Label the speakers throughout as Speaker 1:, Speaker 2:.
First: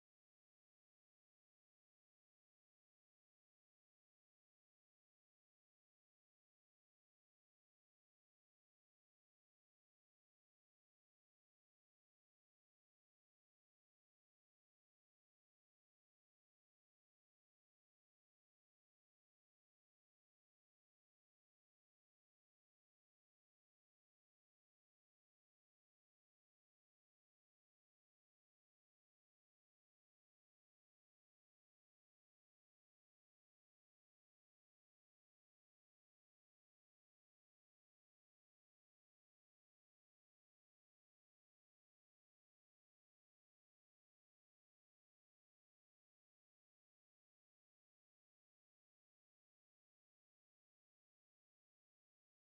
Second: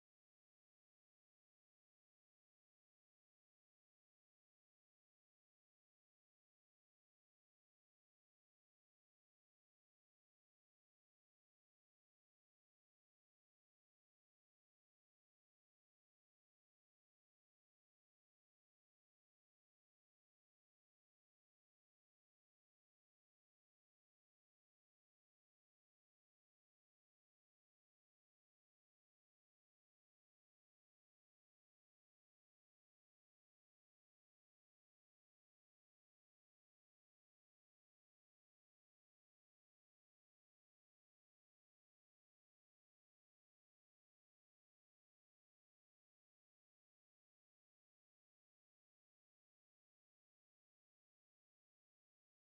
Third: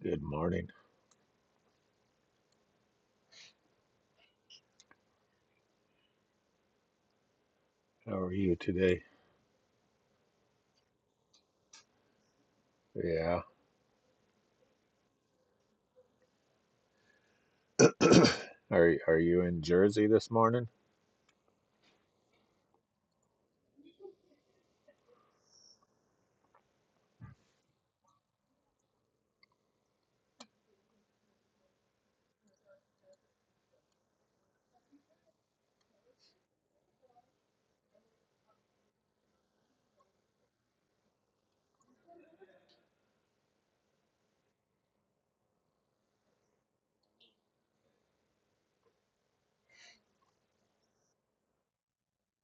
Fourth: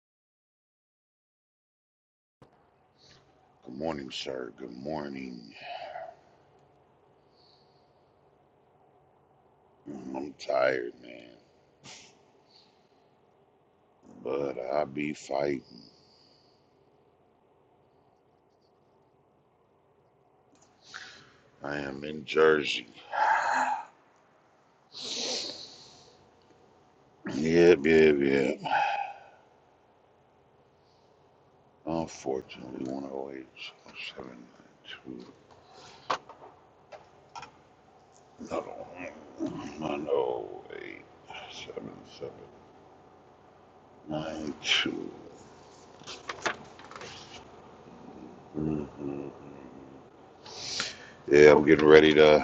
Speaker 1: Good morning.
Speaker 2: Good morning, sir. Good morning.
Speaker 1: How are you today?
Speaker 2: I'm tired, man,
Speaker 1: Yeah.
Speaker 2: but I be fighting.
Speaker 1: Are are you in Jersey this morning?
Speaker 2: I am in Jersey. Yep, yep, yep. Unfortunately, 108 oh seven nine two. 792. Another one. 108, Mm-hmm. Yeah, I'm getting ready to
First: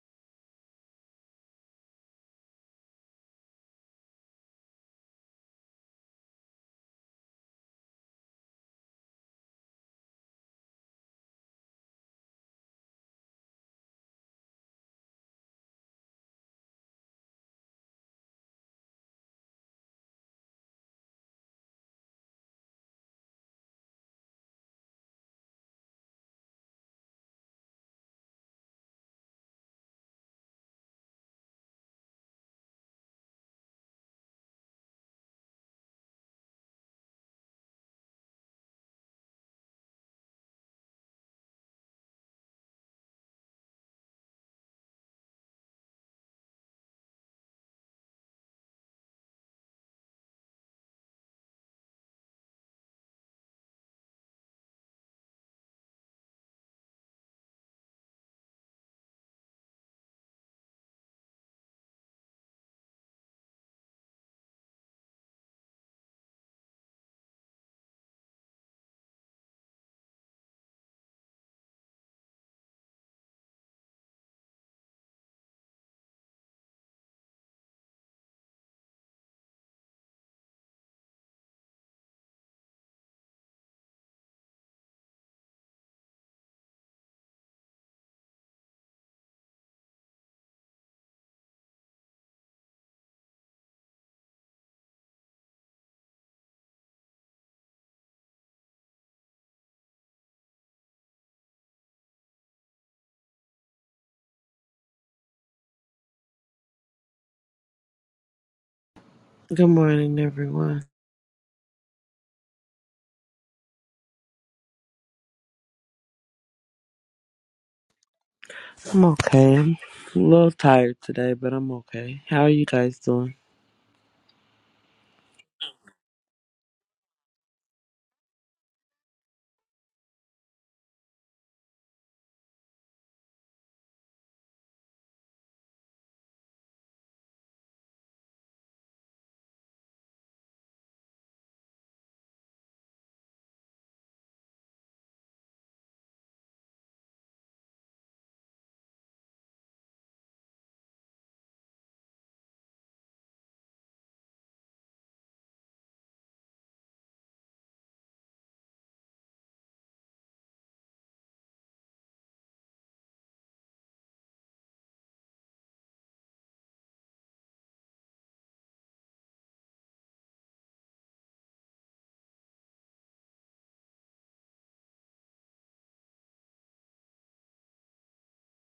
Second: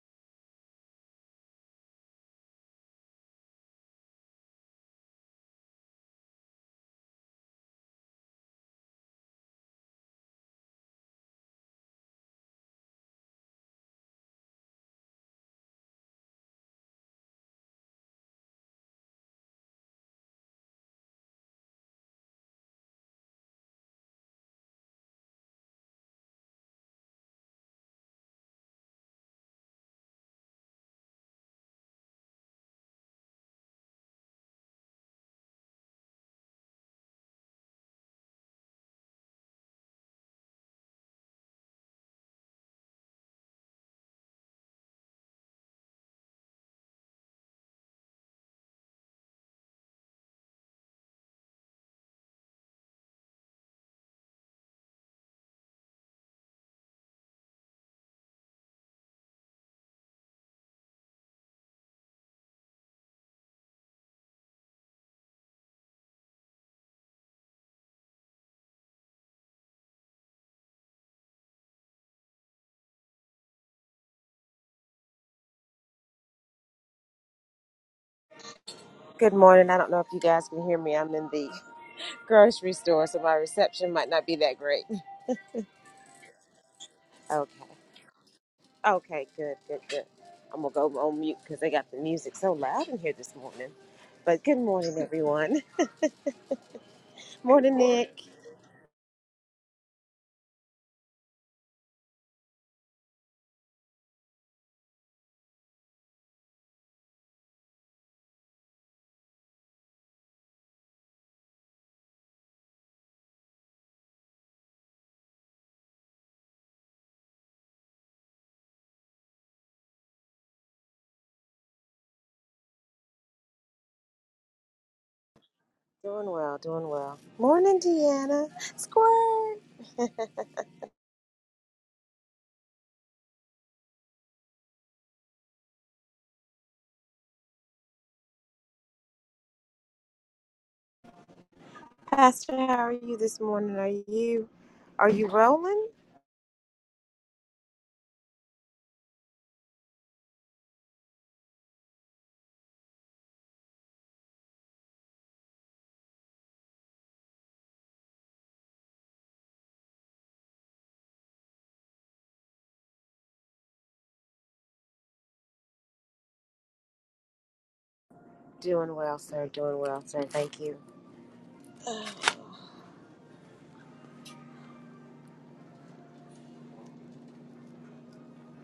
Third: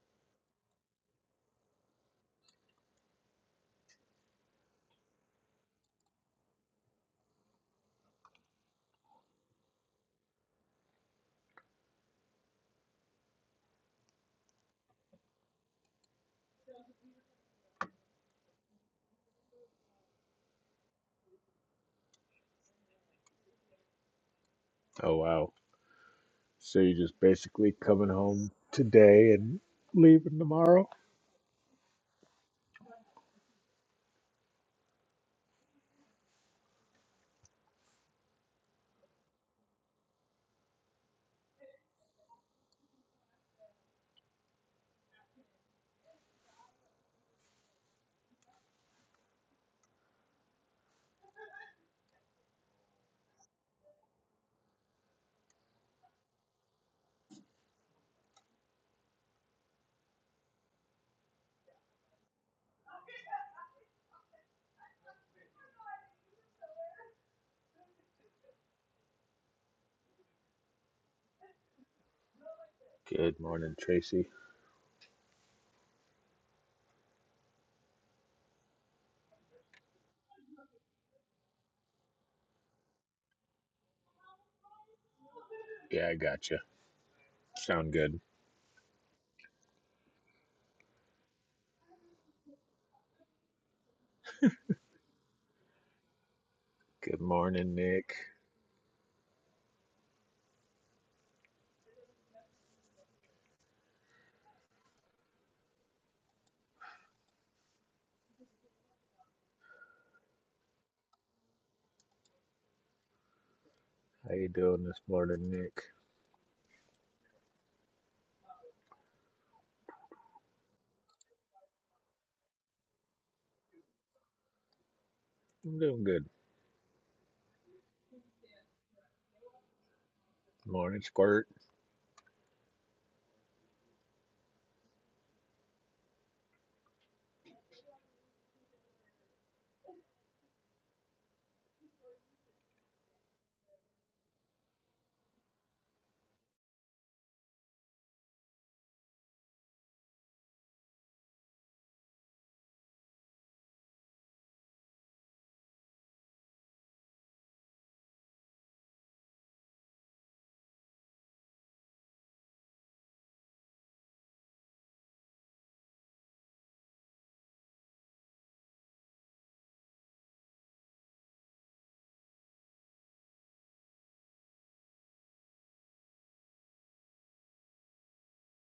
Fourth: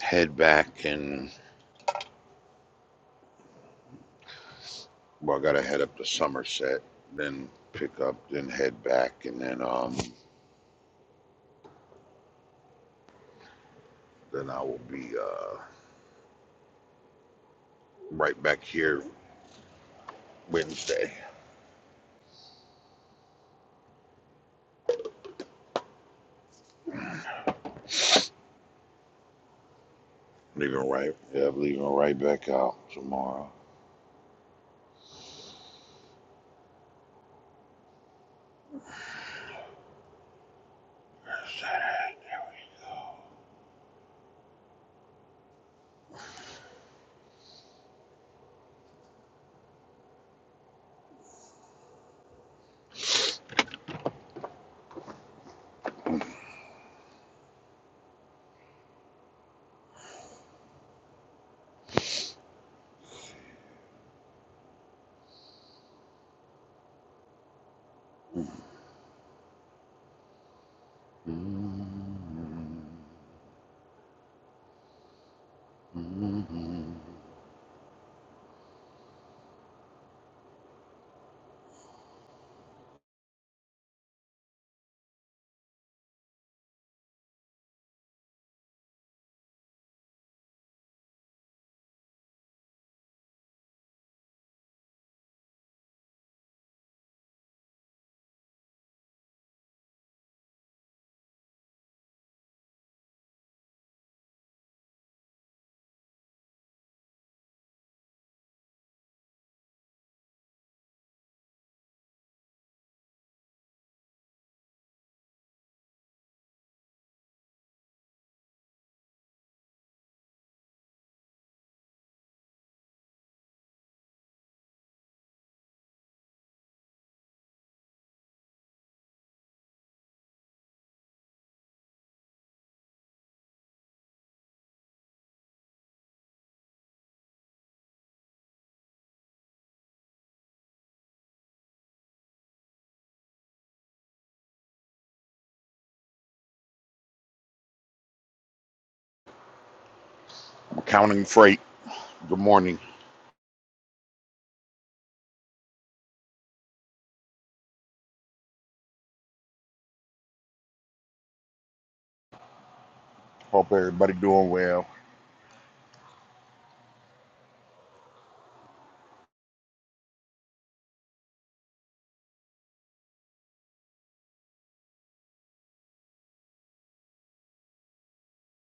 Speaker 2: head back and, well, I gotta head up to Somerset, then pick up, then head back, and then, um, then I will be, uh, Right back here Wednesday.
Speaker 1: Oh wow. So you're just basically coming home today and leaving
Speaker 2: Leaving
Speaker 1: tomorrow?
Speaker 2: right. Yeah, I'm leaving right back out tomorrow. Saturday, There we go. Mm-hmm.
Speaker 1: Good morning, Tracy.
Speaker 2: Mm-hmm.
Speaker 3: Good morning. I don't know if you guys can hear me. I'm in the grocery store, so my reception might not be that great.
Speaker 1: Yeah, I gotcha.
Speaker 3: Okay.
Speaker 1: Sound good.
Speaker 3: Okay, good, good, good. I'm going to go on mute because they got the music so loud in here this morning. But good morning, everyone.
Speaker 1: Good morning,
Speaker 3: Morning,
Speaker 1: Nick.
Speaker 3: Nick.
Speaker 4: Good morning, everyone.
Speaker 1: How you doing this morning, Nick?
Speaker 4: I'm okay. I'm a little tired today, but I'm okay. How are you guys doing?
Speaker 1: I'm doing good.
Speaker 3: Doing well, doing well. Morning, Deanna. Squirt.
Speaker 1: Morning, Squirt.
Speaker 3: Pastor, how are you this morning? Are you are you rolling?
Speaker 2: Counting freight. Good morning. Hope everybody doing well.
Speaker 3: Doing well, sir. Doing well, sir. Thank you.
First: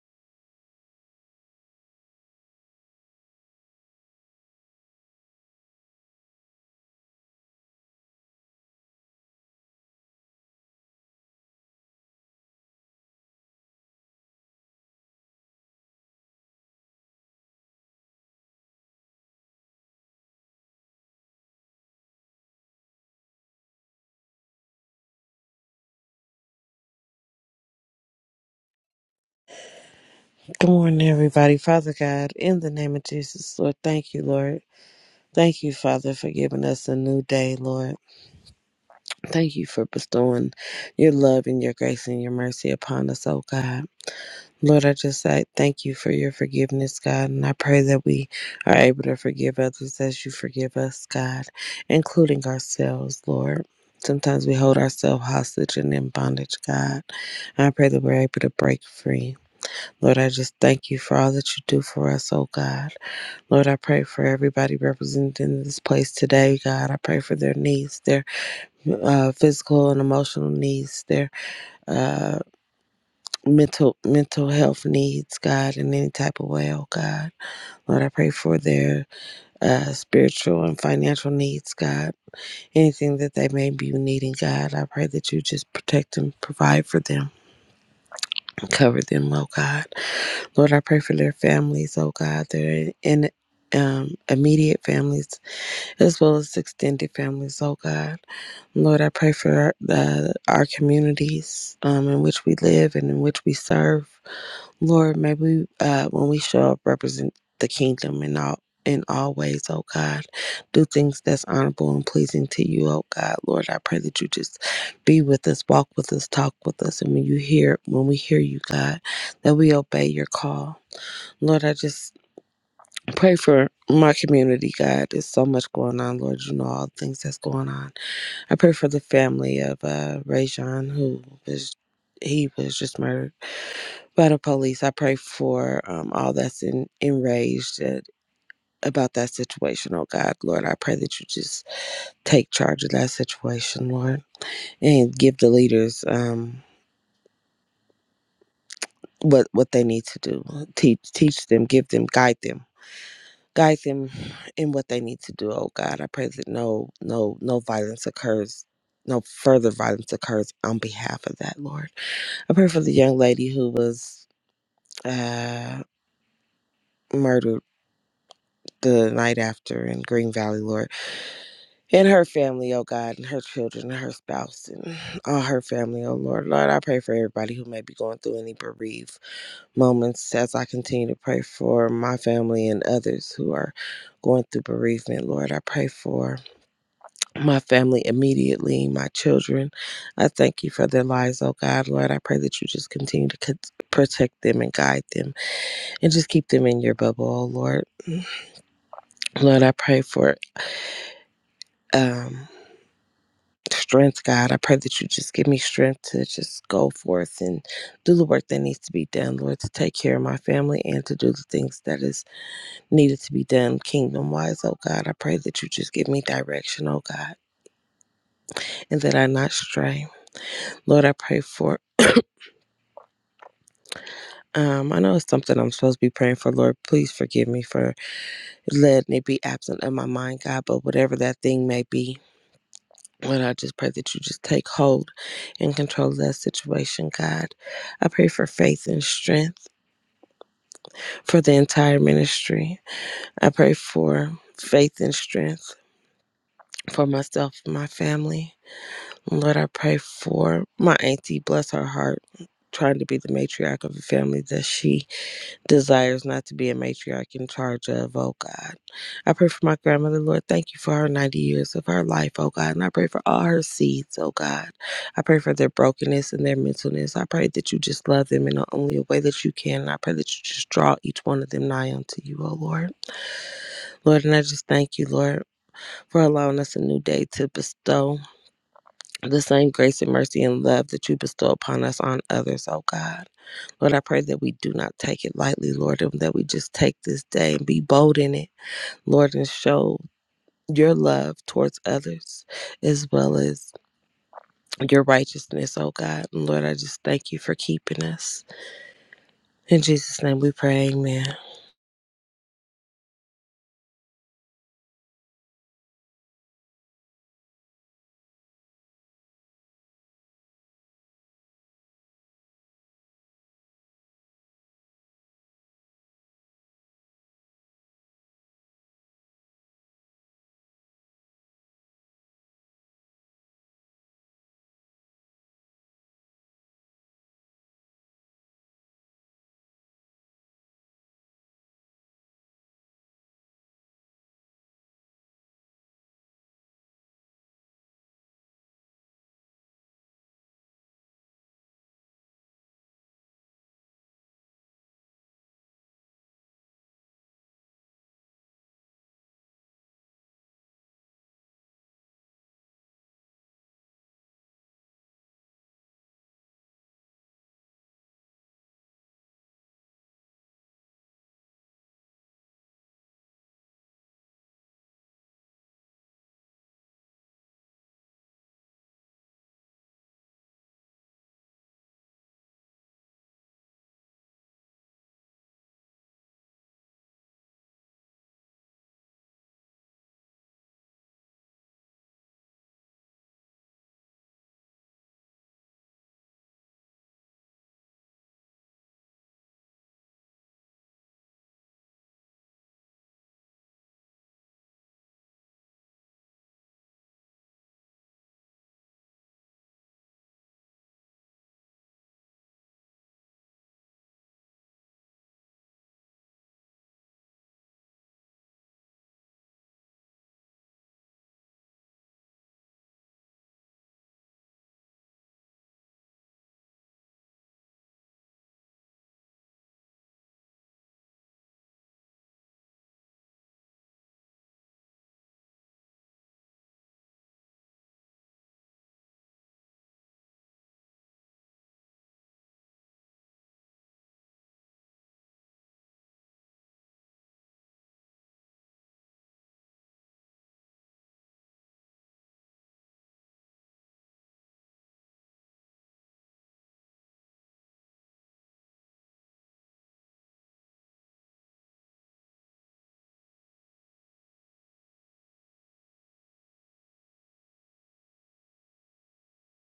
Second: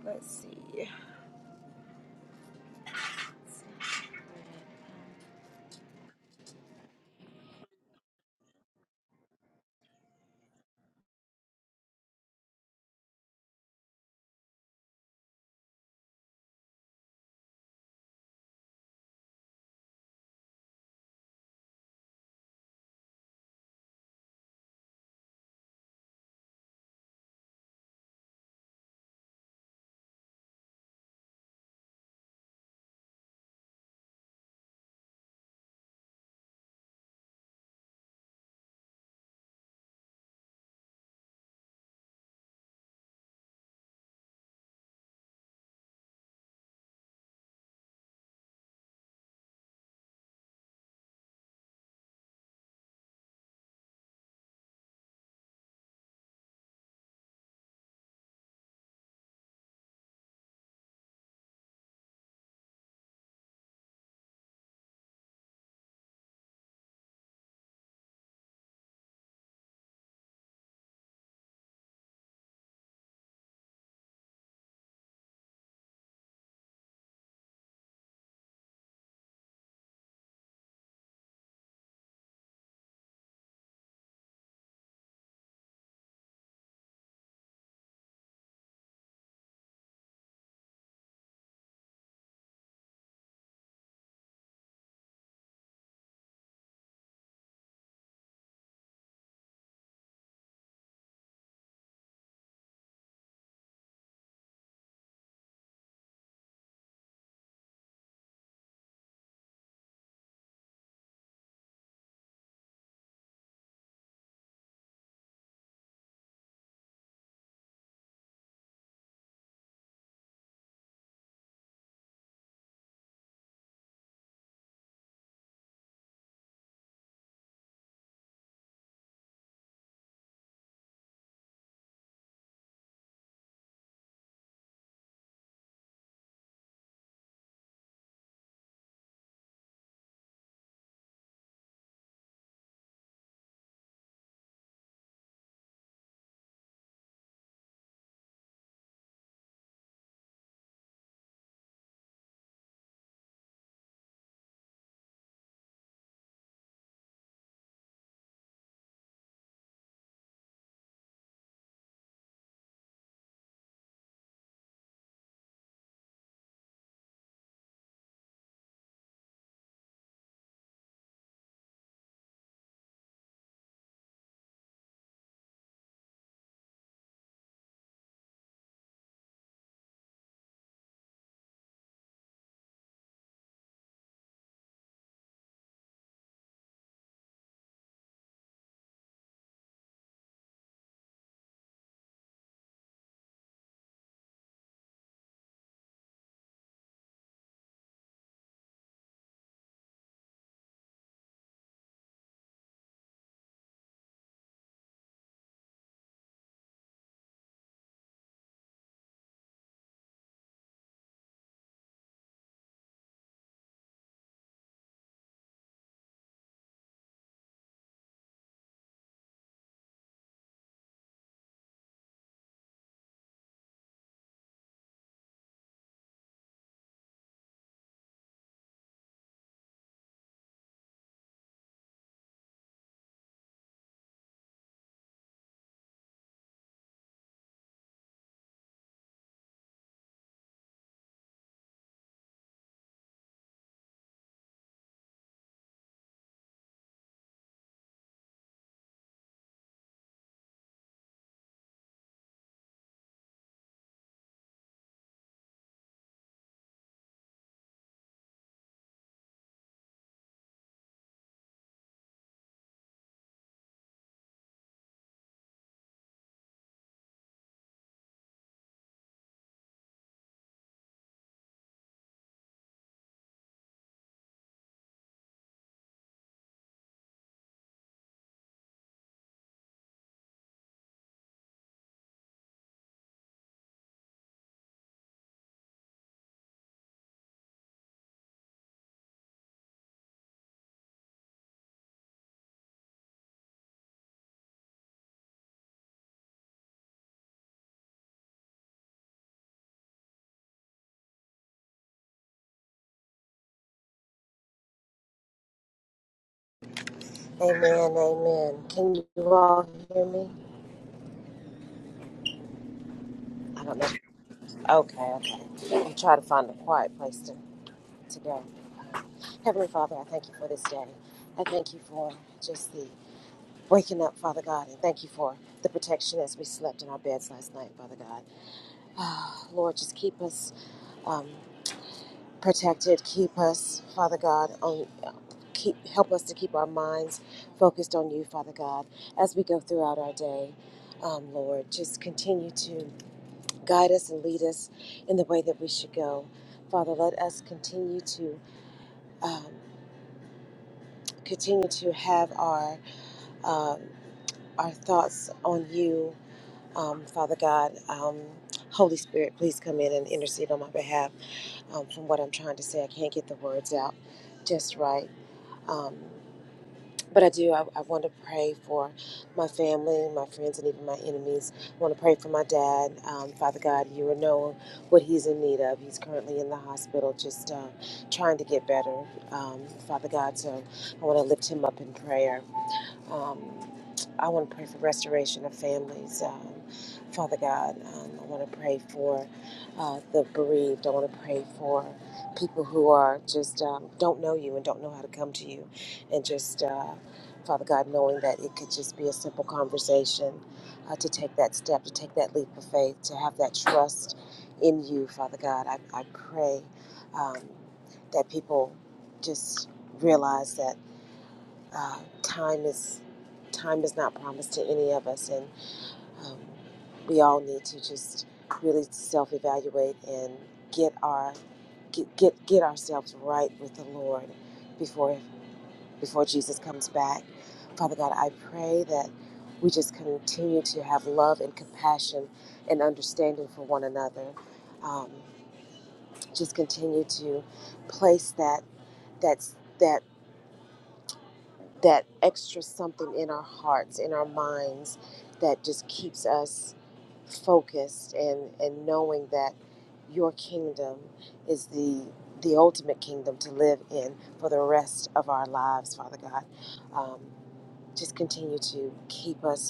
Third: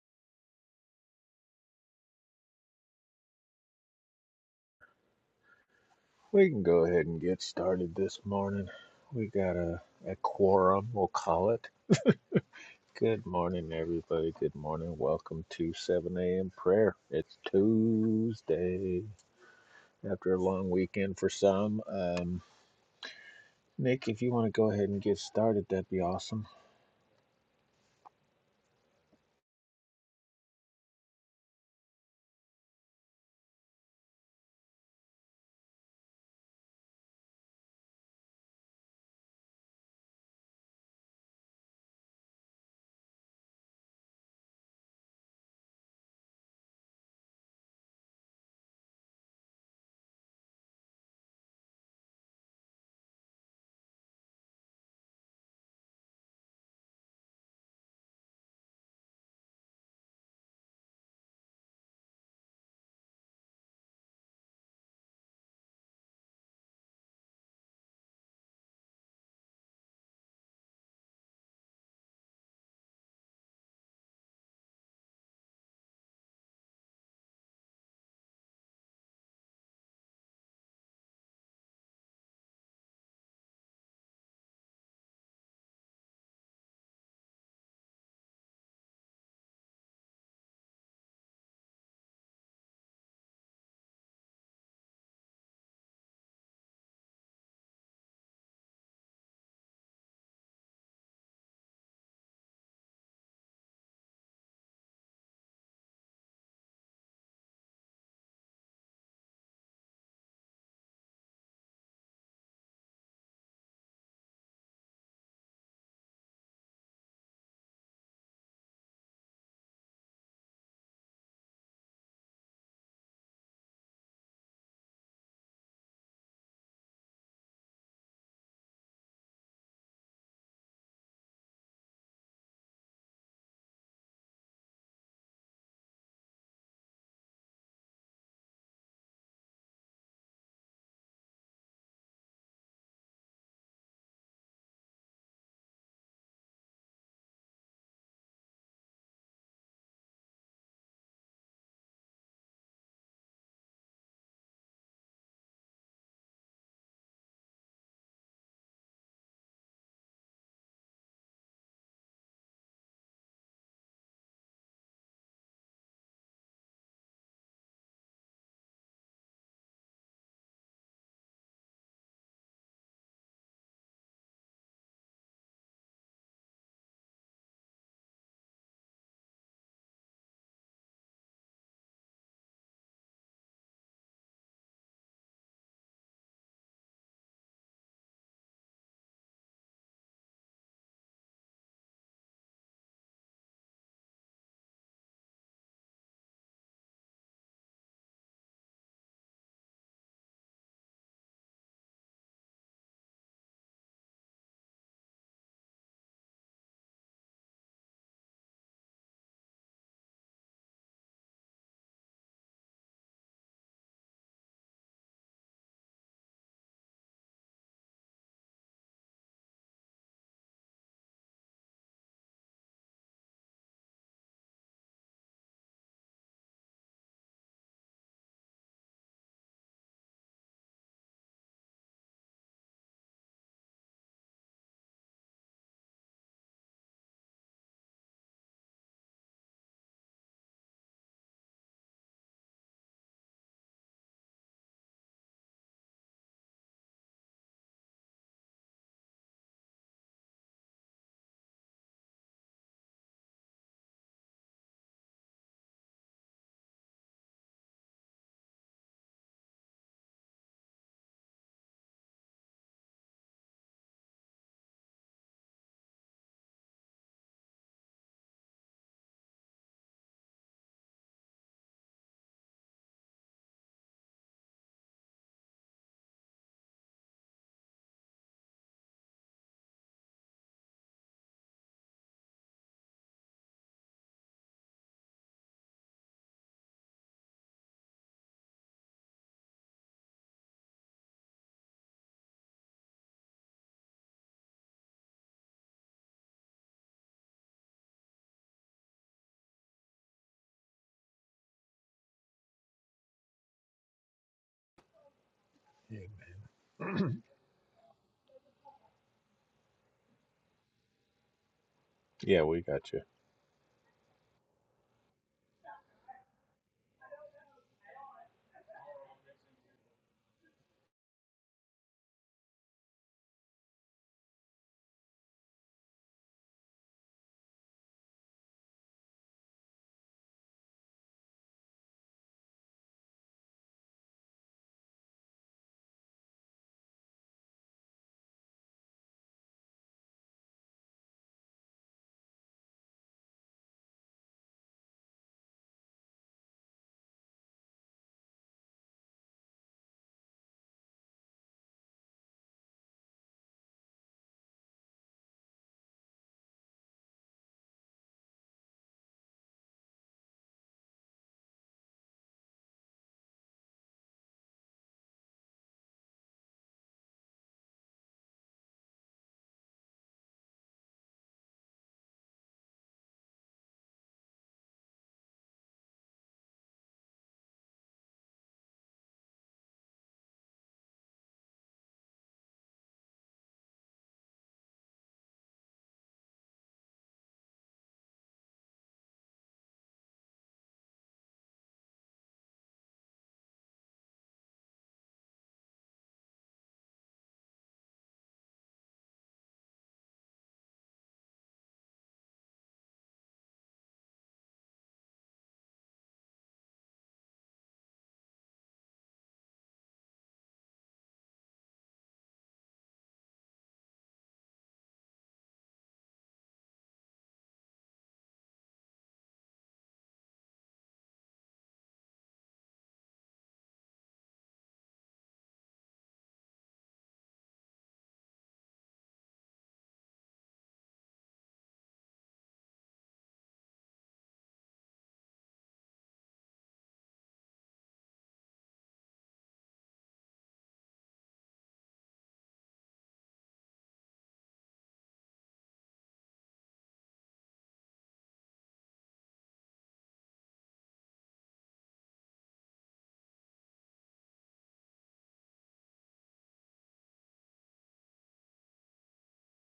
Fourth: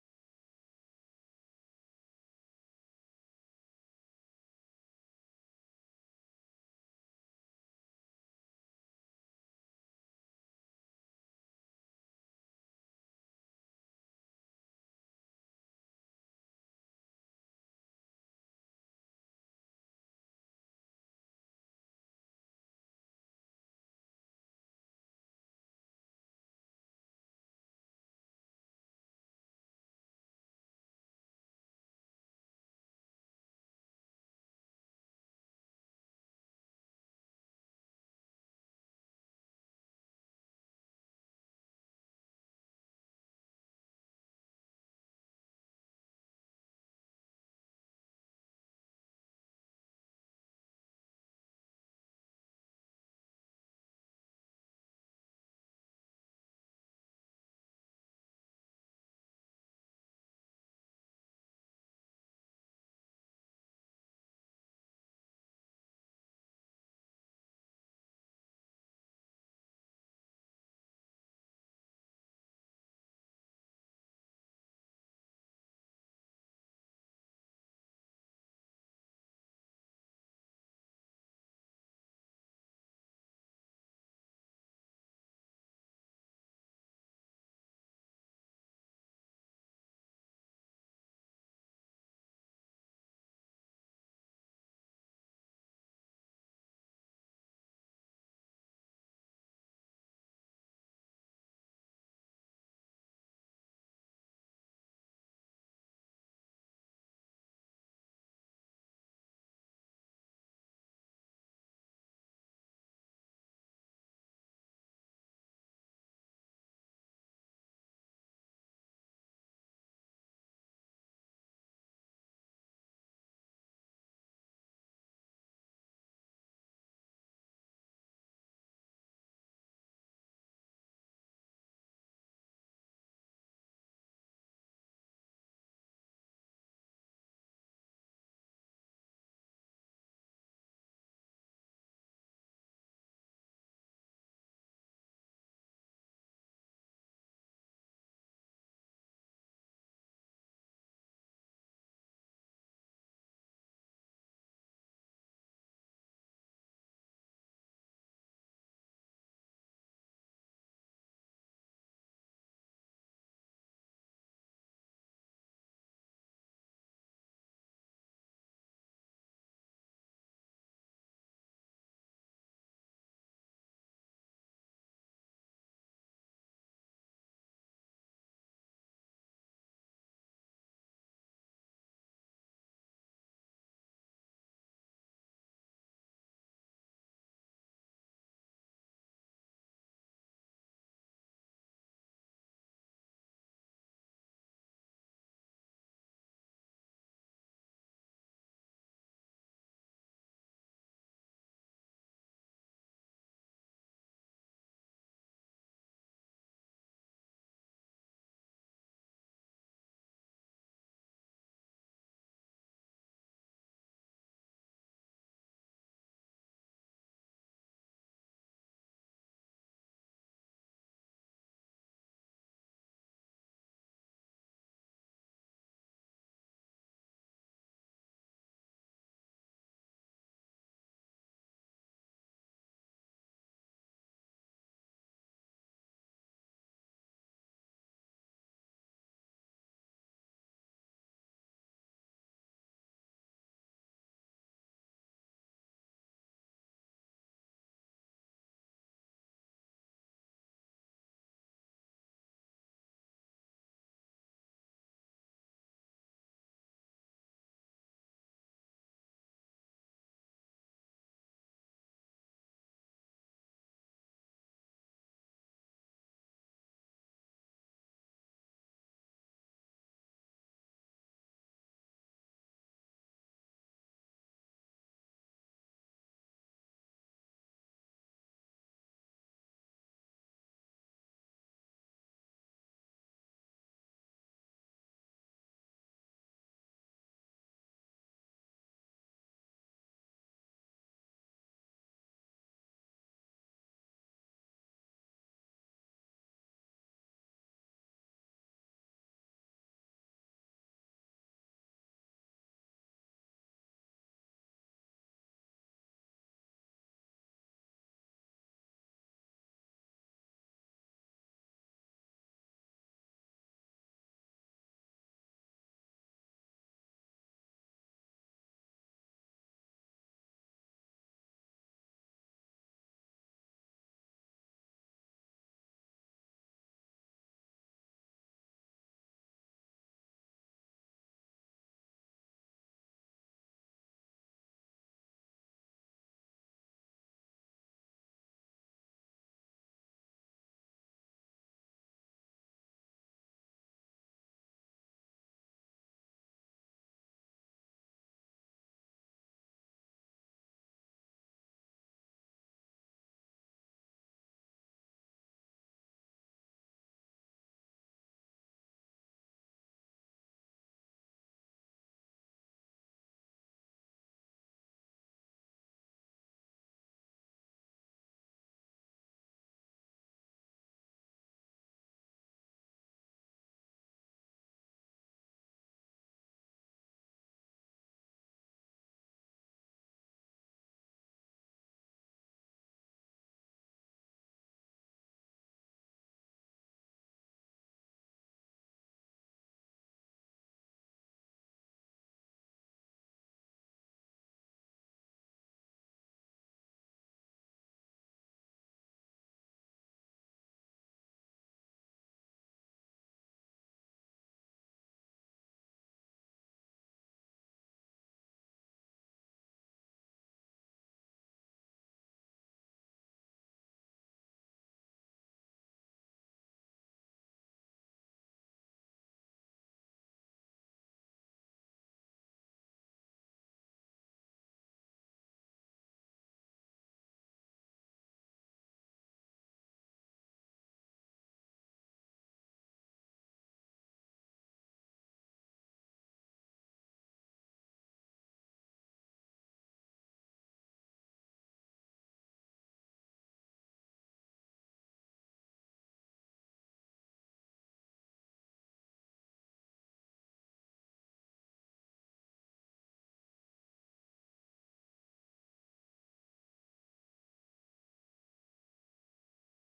Speaker 3: Let's see.
Speaker 1: We can go ahead and get started this morning. We got a, a quorum, we'll call it. Good morning, everybody. Good morning. Welcome to 7 a.m. prayer. It's Tuesday after a long weekend for some. Um, Nick, if you want to go ahead and get started, that'd be awesome.
Speaker 4: Good morning, everybody. Father God, in the name of Jesus, Lord, thank you, Lord. Thank you, Father, for giving us a new day, Lord. Thank you for bestowing your love and your grace and your mercy upon us, oh God. Lord, I just I thank you for your forgiveness, God, and I pray that we are able to forgive others as you forgive us, God, including ourselves, Lord. Sometimes we hold ourselves hostage and in bondage, God. And I pray that we're able to break free. Lord, I just thank you for all that you do for us, oh God. Lord, I pray for everybody represented in this place today, God. I pray for their needs, their uh, physical and emotional needs, their uh, mental mental health needs, God, in any type of way, oh God. Lord, I pray for their uh, spiritual and financial needs, God. Anything that they may be needing, God, I pray that you just protect them, provide for them, cover them, oh God. Lord, I pray for their families, oh God. their in um, immediate families as well as extended families, oh God. Lord, I pray for our, the, our communities um, in which we live and in which we serve. Lord, may we, uh, when we show up, represent the kingdom in all in all ways, oh God. Do things that's honorable and pleasing to you, oh God. Lord, I pray that you just be with us, walk with us, talk with us, and when you hear when we hear you, God, that we obey your call. Lord, I just pray for my community, God. There's so much going on, Lord. You know all the things that's going on. I pray for the family of uh Rajon who was he was just murdered by the police. I pray for um, all that's in, enraged at, about that situation, oh God, Lord. I pray that you just take charge of that situation, Lord, and give the leaders um, what what they need to do. Teach teach them, give them, guide them. Guide them in what they need to do, oh God. I pray that no no no violence occurs, no further violence occurs on behalf of that, Lord. I pray for the young lady who was uh murdered the night after in Green Valley, Lord. and her family, oh God, and her children, and her spouse, and all her family, oh Lord. Lord, I pray for everybody who may be going through any bereaved moments as I continue to pray for my family and others who are going through bereavement, Lord. I pray for my family immediately, my children. I thank you for their lives, oh God, Lord. I pray that you just continue to cont- protect them and guide them and just keep them in your bubble, oh Lord. Lord, I pray for. um. strength, God. I pray that you just give me strength to just go forth and do the work that needs to be done, Lord, to take care of my family and to do the things that is needed to be done kingdom wise, oh God. I pray that you just give me direction, oh God, and that I not stray. Lord, I pray for um, I know it's something I'm supposed to be praying for, Lord. Please forgive me for letting it be absent of my mind, God. But whatever that thing may be, Lord, I just pray that you just take hold and control that situation, God. I pray for faith and strength for the entire ministry. I pray for faith and strength for myself and my family. Lord, I pray for my auntie, bless her heart, trying to be the matriarch of a family that she desires not to be a matriarch in charge of, oh God. I pray for my grandmother, Lord. Thank you for her 90 years of her life, oh God. And I pray for all her seeds, oh God. I pray for their brokenness and their mentalness. I pray that you just love them in the only way that you can. And I pray that you just draw each one of them nigh unto you, oh Lord. Lord, and I just thank you, Lord, for allowing us a new day to bestow the same grace and mercy and love that you bestow upon us on others, oh God. Lord, I pray that we do not take it lightly, Lord, and that we just take this day and be bold in it, Lord, and show your love towards others as well as your righteousness, oh God. And Lord, I just thank you for keeping us. In Jesus' name we pray, amen.
Speaker 1: Amen.
Speaker 3: Amen, amen. Can you all hear me?
Speaker 1: Yeah, we got you.
Speaker 3: I don't know. Okay, okay. I'll try to find a quiet place to, to go. Heavenly Father, I thank you for this day. I thank you for just the waking up, Father God, and thank you for the protection as we slept in our beds last night, Father God. Ah, Lord, just keep us um, protected. Keep us, Father God, on keep help us to keep our minds focused on you, Father God, as we go throughout our day. Um, Lord, just continue to guide us and lead us in the way that we should go. Father, let us continue to um, continue to have our um, our thoughts on you, um, Father God. Um, Holy Spirit, please come in and intercede on my behalf. Um, from what I'm trying to say, I can't get the words out just right. Um, but I do. I, I want to pray for my family, my friends, and even my enemies. I want to pray for my dad, um, Father God. You will know what he's in need of. He's currently in the hospital, just uh, trying to get better, um, Father God. So I want to lift him up in prayer. Um, I want to pray for restoration of families, um, Father God. Um, I want to pray for uh, the bereaved. I want to pray for people who are just um, don't know you and don't know how to come to you, and just uh, Father God, knowing that it could just be a simple conversation, uh, to take that step, to take that leap of faith, to have that trust in you, Father God. I, I pray um, that people just realize that uh, time is time is not promised to any of us, and um, we all need to just really self-evaluate and get our get get, get ourselves right with the Lord before before Jesus comes back. Father God, I pray that we just continue to have love and compassion and understanding for one another. Um, just continue to place that that's that. that extra something in our hearts, in our minds, that just keeps us focused and, and knowing that your kingdom is the the ultimate kingdom to live in for the rest of our lives, Father God. Um, just continue to keep us